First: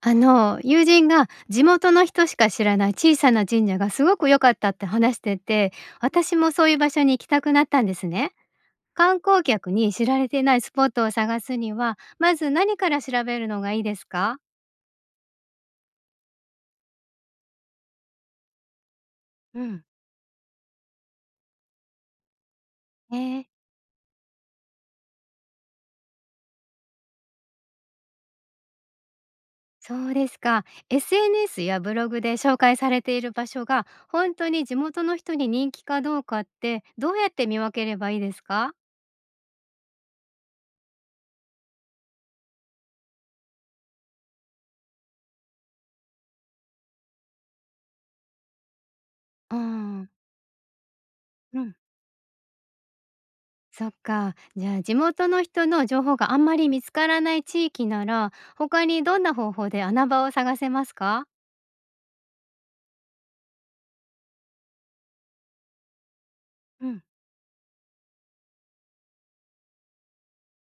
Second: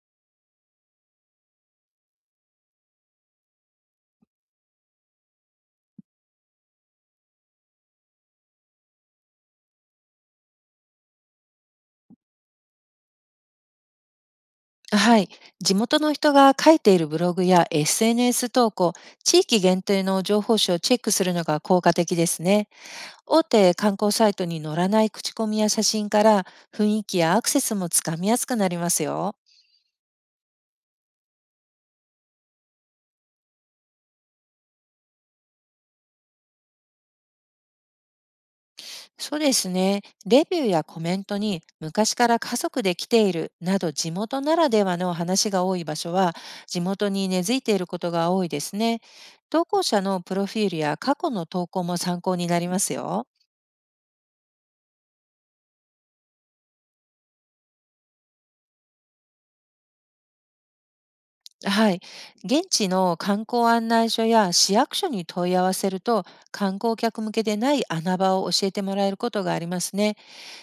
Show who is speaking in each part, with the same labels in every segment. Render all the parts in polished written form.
Speaker 1: 友人が地元の人しか知らない小さな神社がすごく良かったって話してて、私もそういう場所に行きたくなったんですね。観光客に知られてないスポットを探すには、まず何から調べるのがいいですか？
Speaker 2: はい。地元の人が書いているブログや SNS 投稿、地域
Speaker 1: う
Speaker 2: 限
Speaker 1: ん、
Speaker 2: 定の情報誌をチェックするのが効果的ですね。
Speaker 1: えー、
Speaker 2: 大手観光サイトに載らない口コミや写真から、雰囲気やアクセスもつかみやすくなりますよ。
Speaker 1: そうですか。SNS やブログで紹介されている場所が本当に地元の人に人気かどうかってどうやって見分ければいいですか？
Speaker 2: そうですね。レビューやコメントに、昔から家族で来ているなど地元ならではの話が多い場所は、地元に根付いていることが多いですね。
Speaker 1: う
Speaker 2: 投稿者
Speaker 1: ん、
Speaker 2: のプロフィールや過去の
Speaker 1: う
Speaker 2: 投
Speaker 1: ん。
Speaker 2: 稿も参考になりますよ。
Speaker 1: そっか。じゃあ地元の人の情報があんまり見つからない地域なら、他にどんな方法で穴場を探せますか？
Speaker 2: はい。現地の観光案内所や市役所に問い合わせると、観
Speaker 1: う
Speaker 2: 光
Speaker 1: ん、
Speaker 2: 客向けでない穴場を教えてもらえることがありますね。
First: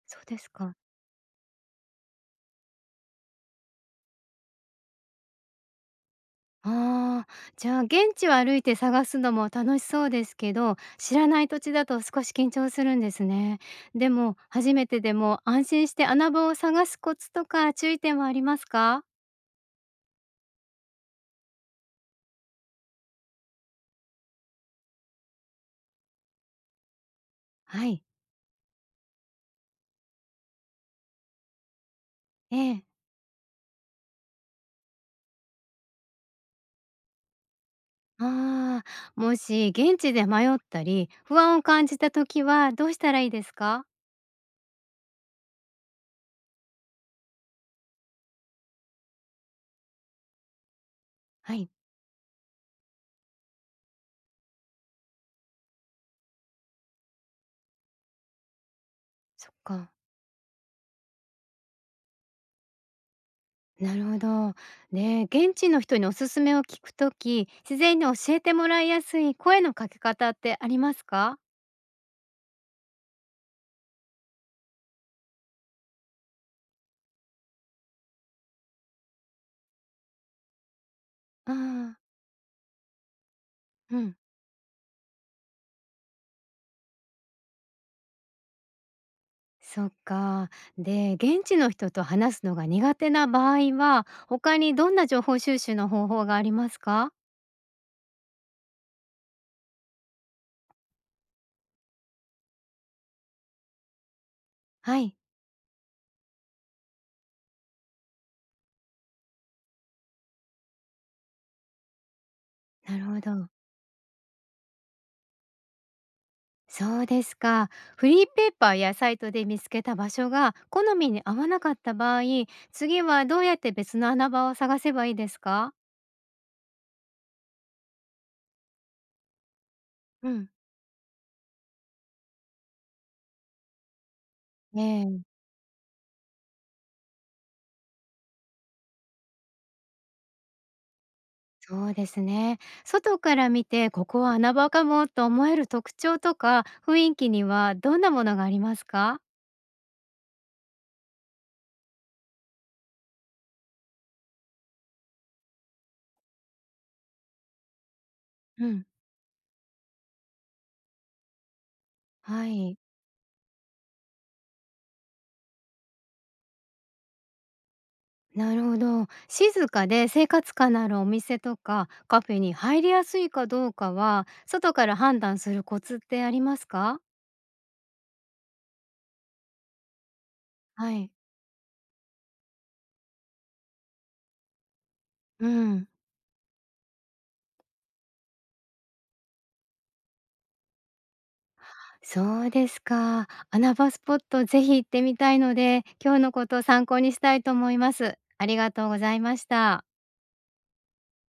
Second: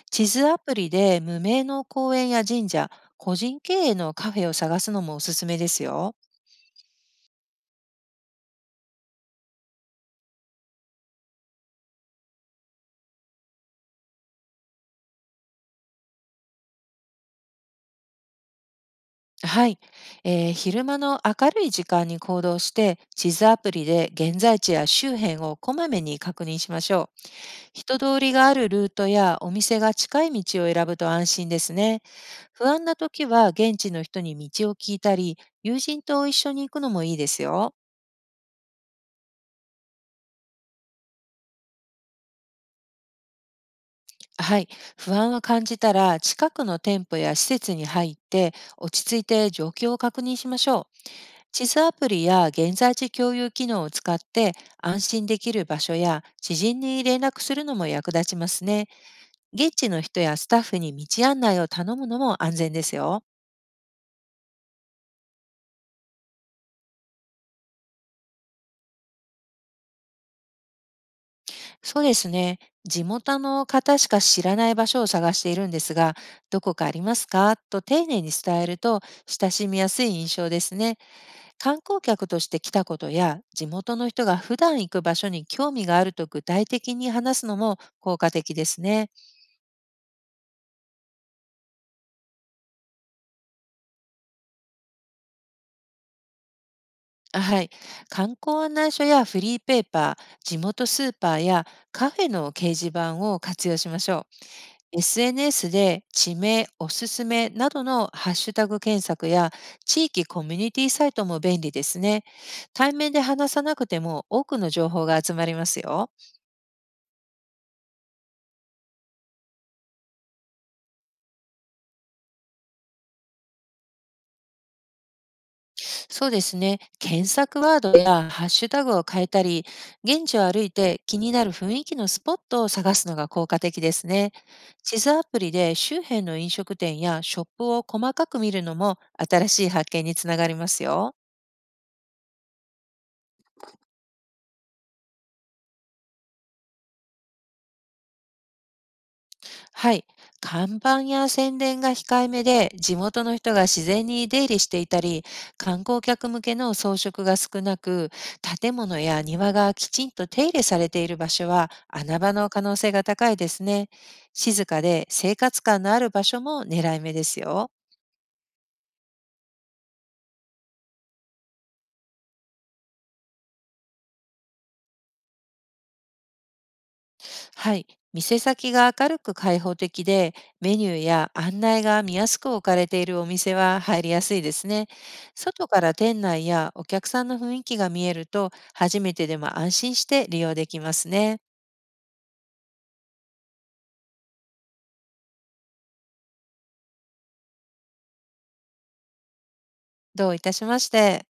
Speaker 1: そう
Speaker 2: 地
Speaker 1: で
Speaker 2: 図
Speaker 1: す
Speaker 2: アプ
Speaker 1: か。
Speaker 2: リで無名の公園や神社、個人経営のカフェを探すのもおすすめですよ。
Speaker 1: ああ、じゃあ現地を歩いて探すのも楽しそうですけど、知らない土地だと少し緊張するんですね。でも初めてでも安心して穴場を探すコツとか注意点はありますか？
Speaker 2: はい、昼間の明るい時間に行動して、地図アプリで現在地や周辺をこまめに確認しましょう。
Speaker 1: は
Speaker 2: 人
Speaker 1: い。
Speaker 2: 通りがあるルートやお店が近い道を選ぶと安心ですね。
Speaker 1: え
Speaker 2: 不安
Speaker 1: え。
Speaker 2: な時は現地の人に道を聞いたり、友人と一緒に行くのもいいですよ。
Speaker 1: ああ、もし現地で迷ったり不安を感じた時はどうしたらいいですか？
Speaker 2: はい。不安を感じたら、近くの店舗や施設に入って、落ち着いて状況を確認しましょう。
Speaker 1: は
Speaker 2: 地
Speaker 1: い。
Speaker 2: 図アプリや現在地共有機能を使って、安心できる場所や知人に連絡するのも役立ちますね。
Speaker 1: そっ
Speaker 2: 現地
Speaker 1: か、
Speaker 2: の人やスタッフに道案内を頼むのも安全ですよ。
Speaker 1: なるほど。で、現地の人におすすめを聞くとき、自然に教えてもらいやすい声のかけ方ってありますか？
Speaker 2: そうですね。地元の方しか知らない場所を探しているんですが、どこかありますかと丁寧に伝えると、親しみやすい印象ですね。
Speaker 1: あ
Speaker 2: 観
Speaker 1: あ、
Speaker 2: 光客として来たことや、地元
Speaker 1: う
Speaker 2: の
Speaker 1: ん。
Speaker 2: 人が普段行く場所に興味があると具体的に話すのも効果的ですね。
Speaker 1: そっか。で、現地の人と話すのが苦手な場合は、他にどんな情報収集の方法がありますか？
Speaker 2: あ、はい。観光案内所やフリーペーパー、地元スーパーやカフェの掲示板を活用しましょ
Speaker 1: は
Speaker 2: う。
Speaker 1: い、
Speaker 2: SNS で地名、おすすめなどのハッシュタグ検索や地域コミュニティサイトも便利ですね。対
Speaker 1: なる
Speaker 2: 面
Speaker 1: ほ
Speaker 2: で
Speaker 1: ど。
Speaker 2: 話さなくても多くの情報が集まりますよ。
Speaker 1: そうですか。フリーペーパーやサイトで見つけた場所が好みに合わなかった場合、次はどうやって別の穴場を探せばいいですか？
Speaker 2: そうですね。検索ワードやハッシュタグを変えたり、現
Speaker 1: う
Speaker 2: 地を
Speaker 1: ん。
Speaker 2: 歩いて気になる雰囲気のスポットを探すのが効果的ですね。地図ア
Speaker 1: ええ。
Speaker 2: プリで周辺の飲食店やショップを細かく見るのも、新しい発見につながりますよ。
Speaker 1: そうですね。外から見てここは穴場かもと思える特徴とか雰囲気にはどんなものがありますか？
Speaker 2: はい。看板や宣伝が控えめで、地元の人が自然に出入りしていたり、観光客向けの装飾が少なく、
Speaker 1: う
Speaker 2: 建
Speaker 1: ん、
Speaker 2: 物や庭がきちんと手入れされている場所は穴場
Speaker 1: は
Speaker 2: の可能
Speaker 1: い。
Speaker 2: 性が高いですね。静かで生活感のある場所も狙い目ですよ。
Speaker 1: なるほど。静かで生活感のあるお店とかカフェに入りやすいかどうかは外から判断するコツってありますか？
Speaker 2: はい。店先が明るく開放的で、メニ
Speaker 1: は
Speaker 2: ュー
Speaker 1: い。
Speaker 2: や案内が見やすく置かれているお店は入りやすいですね。
Speaker 1: う
Speaker 2: 外か
Speaker 1: ん。
Speaker 2: ら店内やお客さんの雰囲気が見えると、初めてでも安心して利用できますね。
Speaker 1: そうですか。穴場スポットぜひ行ってみたいので今日のことを参考にしたいと思います。ありがとうございました。
Speaker 2: どういたしまして。